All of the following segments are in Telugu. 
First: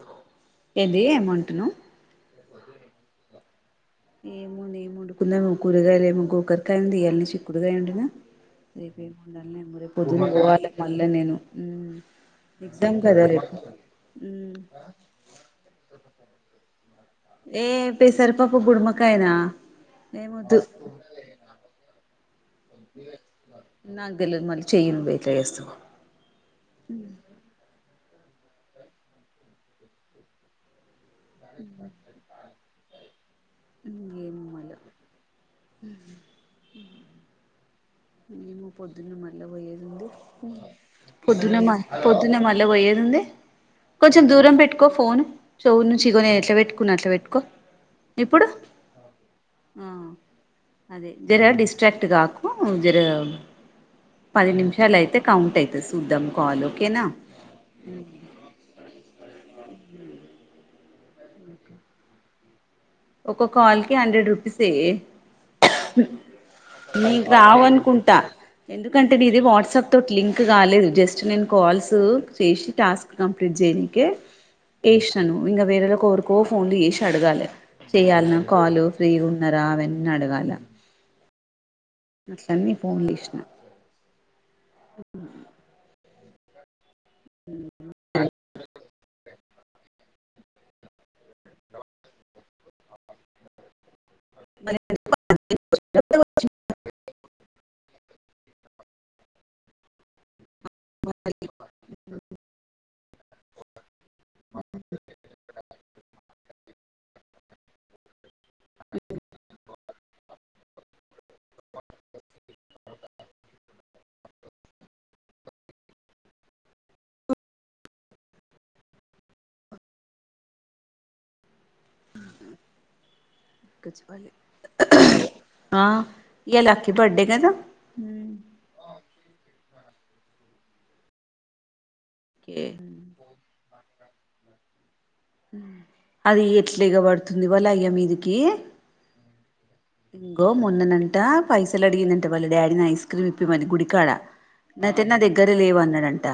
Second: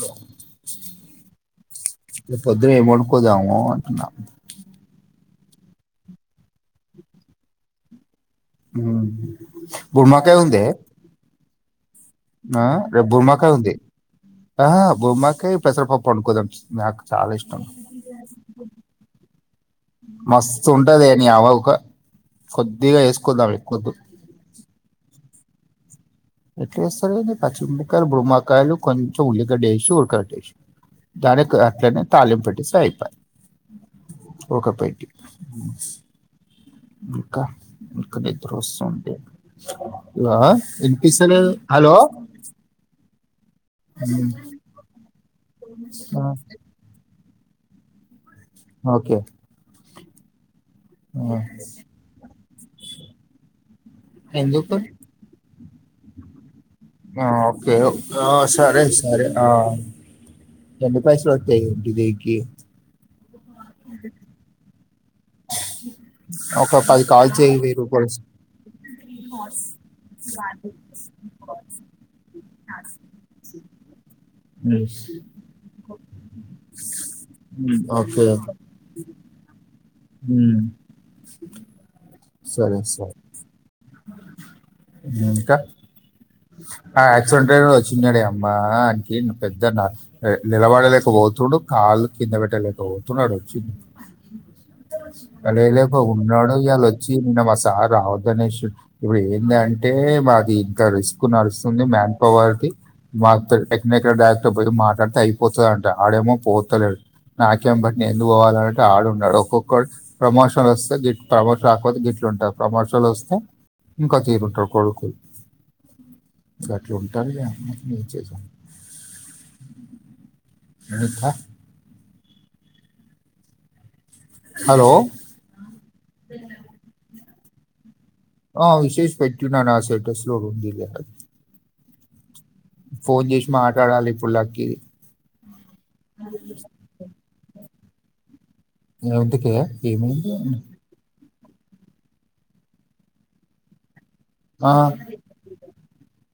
లో [unintelligible] ఏంది ఏం అంటున్నావ్ రేయ్ పొద్దున్నే ఏం వండుకోదాము అంటున్నా కుందాం కూరగాయలే గోకరికాయ ఉంది ఇయాలనే చిక్కుడుకాయ వండినా రేపు ఉమ్. ఏముండాలో ఏమో రేప్ బుర్మాకాయ ఉంది పొద్దుగాలపోవాలి మళ్ళ నేను ఆ ఎగ్జామ్ రేపు కదా బూమ్మాకాయ్ ఉంది మ్మ్ అహ బూమ్మాకాయ్ పెసరపప్పు వోడుకొద్దాం ఏ పేసర్పాపు బూమ్మాకాయ్ నా మస్తుంటదే నీ అవ్వ ఉకో నాకు తెలిదు మళ్ళీ చెయ్ నువ్వు ఎట్లా చేస్తావో ఎట్లే ఎస్తమెంది పచ్చిమిర్పాయలు బూమాకలు కొంచెం ఉల్లిగడ్డ ఎసి ఉడ్కపెట్టేసి దానికి అట్లనే తాలింపెట్టేస్తె అయిపాయె ఏమో ఒక మళ్ళా పయటి స్ ఇంక ఇంకా నిద్ర మేము పొద్దున్న ఓస్తుంటే ఇలా పొద్దున మా పొద్దున్న మళ్ళ పోయ్యేదుంది కొంచెం ఉమ్, దూరం పెట్టుకో ఫోన్ చెవు నుంచి ఇగో ఆ, నేను ఎట్లా పెట్టుకున్న అట్లా పెట్టుకో ఏప్పుడు ఓకే అదే ఆ, జర డిస్ట్రాక్ట్ కాకు జర పది ఎందుకు నిమిషాలు అయితే కౌంట్ అయితది చూద్దాం కాల్ ఓకేనా ఆ ఓకే ఒక్క సరే సరే ఆ ఎన్ని పైసలయితయి టిది కి ఒకొ కాల్ కి హండ్రెడ్ రూపీస్ ఏ ఒక పది మీకు కాల్ చేయి వెయ్యి రూపాయలు రావనుకుంటా ఎందుకు ఎందుకంటే నీది వాట్సాప్ తోటి లింక్ కాలేదు జస్ట్ నేను కాల్స్ చేసి టాస్క్ కంప్లీట్ చేయని కె ఉమ్, వేసినాను ఇంగ వేరోలాకి ఎవరికో ఫోన్లు చేసి అడగాలె ఉమ్, ఓకే చెయాలన కాలు ఫ్రీగున్నారా అవన్నీ అడగాల ఉమ్, అట్లన్నీ ఫోన్ చేసిన మ్ ఇంకా ఆ యాక్సిడెంట్ ఆయనోడు వచ్చిండలేడమ్మా అంటే పెద్దన్న నిలబడలేకపోతుండు కాళ్ళు కింద పెట్టలే ఓవ్తున్నడు వచ్చి అలా లేకో ఉన్నాడు ఇయాళ వచ్చి నిన్న మా సా రావద్ గణేష్ ఇప్పుడు ఏందంటే మాది ఇంత రిస్క్ నడుస్తుంది మ్యాన్ పవర్ది మాకు ఎక్కడనెక్కడ డైరెక్ట్ పోయ మాట్లాడితే అయిపోతదంట ఆడేమో పోతలేదు నాకేం బట్టింది నేనెందుకు పోవాలా ఆనంటే ఆడున్నాడు ఒక్కొక్కడు ప్రమోషన్ వస్తే గిట్టు ప్రమోషన్ రాకపోతే గిట్లు ఉంటారు ప్రమోషన్లు వస్తే ఇంకోతీరు ఉంటరు కొడుకులు గట్లు ఉంటాదిగ న చేసిన అయ్యిందా ప్పాలి హలో ఆ ఇయాల లక్కీ బర్డే కద ఆ విశేస్ పెట్టినా నా స్టేటస్లోగుంది ఓకే ఫోన్ జేసీ మాట్లాడాలి ఇప్పుడులక్కి అది ఎట్లేగబడుతుంది వాలఅయ్య మీదికి నీకెందుకె ఇంగో మొన్ననంట పైసలు అడిగిందంట వాళ్ళ డాడీని ఐస్ క్రీమ్ ఇప్పిమని గుడికాడ ఆ నా తెే నా దగ్గర లేవు అన్నాడంట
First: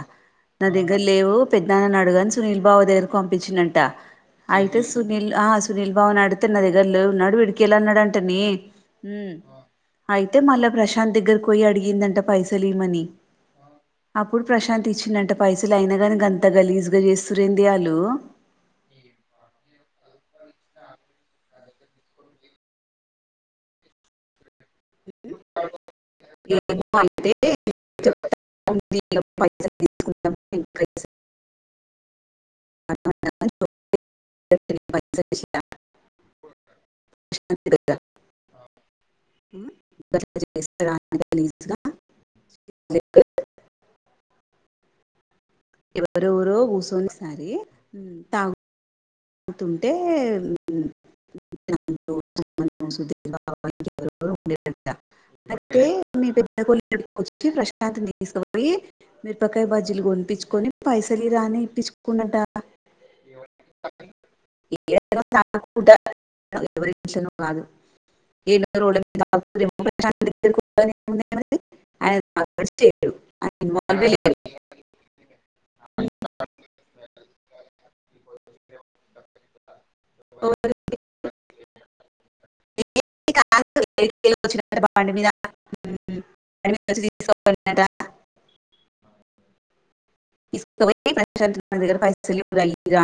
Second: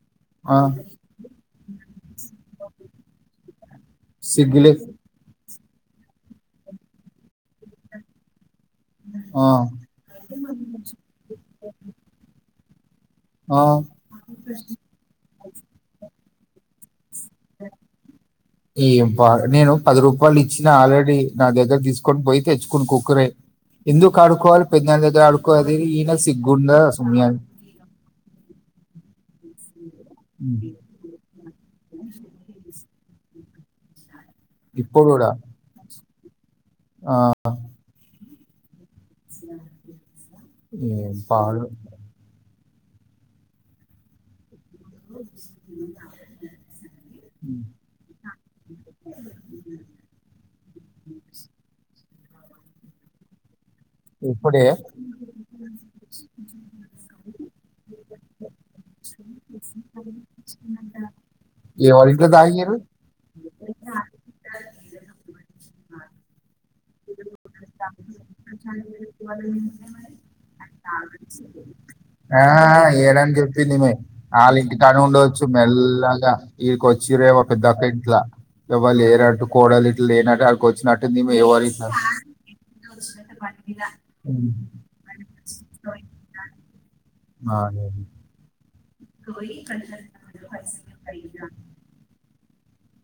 ఆ నా దగ్గర లేవు పెద్నానని అడుగని సునీల్ బావ దగ్గరకు పంపించిండంట సిగ్గులే అయితే సునీల్ ఆ సునీల్ బావ అడుగుతె న దగ్గర లేవు నడువు ఇడికెళ్ళి అన్నడ టనే మ్ ఆ అయితే మళ్ళా ప్రశాంత్ దగ్గరకి పోయి అడిగిందంట పైస తెలియమని ఆ అప్పుడు ప్రశాంత్ ఇచ్చినంట పయసలు అయినగాని గంత గలీజ్గచేస్ ఎం వ నేను పదురూ పాలు ఇచ్చినా ఆల్రెడీ నా దగ్గర తీసుకొని పోయి తెచ్చుకుని కుక్కురే ఎందుకు ఆడుకోవాలి ఇ పెదనాన్న దగ్గర ఆడుక్కో అది ఈన సిగ్గుందా ఏమో సుమయా అయితే పైస తీసుకుందాం [inaudible] ఇప్పుడు కూడా [inaudible] ఆ ఉమ్ ఏం [unintelligible] పాడు ఇచ్చుగా ఎవరేవరో కూసోని ఈ మ్ తాగు [unintelligible] [unintelligible] ఇప్పుడే అయితే మీ పెద్ద కొడుకు దగ్గరకొచ్చి ప్రశాంత తీసుకవొయ్యి మిరుపకాయ బజ్జీలు కొనిపించుకొని పైసలు ఇయిరా అని ఎవరింట్లో ఇప్పించుకున్నాడంట తాగిరు [unintelligible] ఎవరింట్లనో గాదు ప్రశాంత్ దగ్గరికి పోతారేమో, ఏముంది మరి? ఆయన ఆ తాగడు చేయడు ఏడని ఆయన చెప్పిందిమే ఇన్వాల్వ్ లేదు. ఆళ్ళ ఇంటి కాడ ఉండొచ్చు మెల్లగా ఇడికి వ చిరే ఒక డబ్ ఇంట్లా ఎవళ లేనట్టు కోడలు ఇట్లా లేనట్టు అడికి వచ్చినట్టుందిమె ఎవరు ఈమె [unintelligible] [unintelligible] తీసుకపోయ్యి ప్రశాంతు నా దగ్గర పైసల్ లెవ్వురా ఇయ్యిరా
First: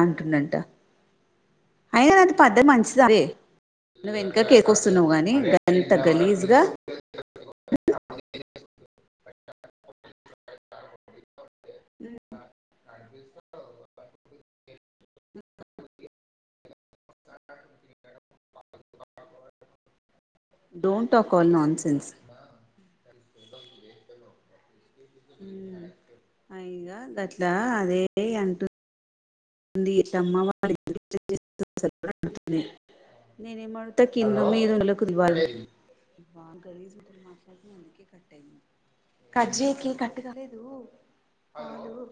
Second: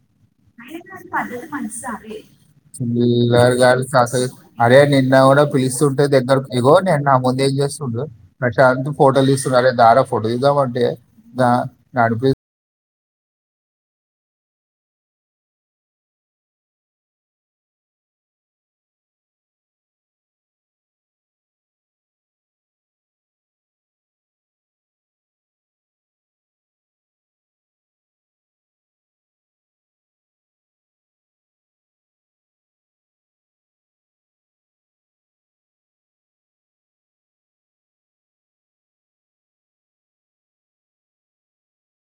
అయినా అది పద్ధతె అది పద్ధతి మంచిదా అరే చిల్లార్ గాడు నువ్వు వెనుక కేక్ [unintelligible] వస్తున్నావు నిన్న కానీ కూడా అంత పిలుస్తుంటే గలీజ్ దగ్గరకు గా ఇగో నేన్ నా ముందు ఏం చేస్తుండు ప్రశాంతు ఫోటోలు దీస్ నురే దారా ఫోటో దిగుదాం అంటే న నడ్ పి నడిపిస్తావ్ [inaudible] [unintelligible] don't talk all nonsense ఉమ్ అయిగా గట్లా అదే అంటు ది ఎట్ల అమ్మ [unintelligible] నేనేమంట కింద మీద ఉన్నోళ్ళకి ఇవ్వాలె కట్ జేయకే కట్ కాలేదు కాలు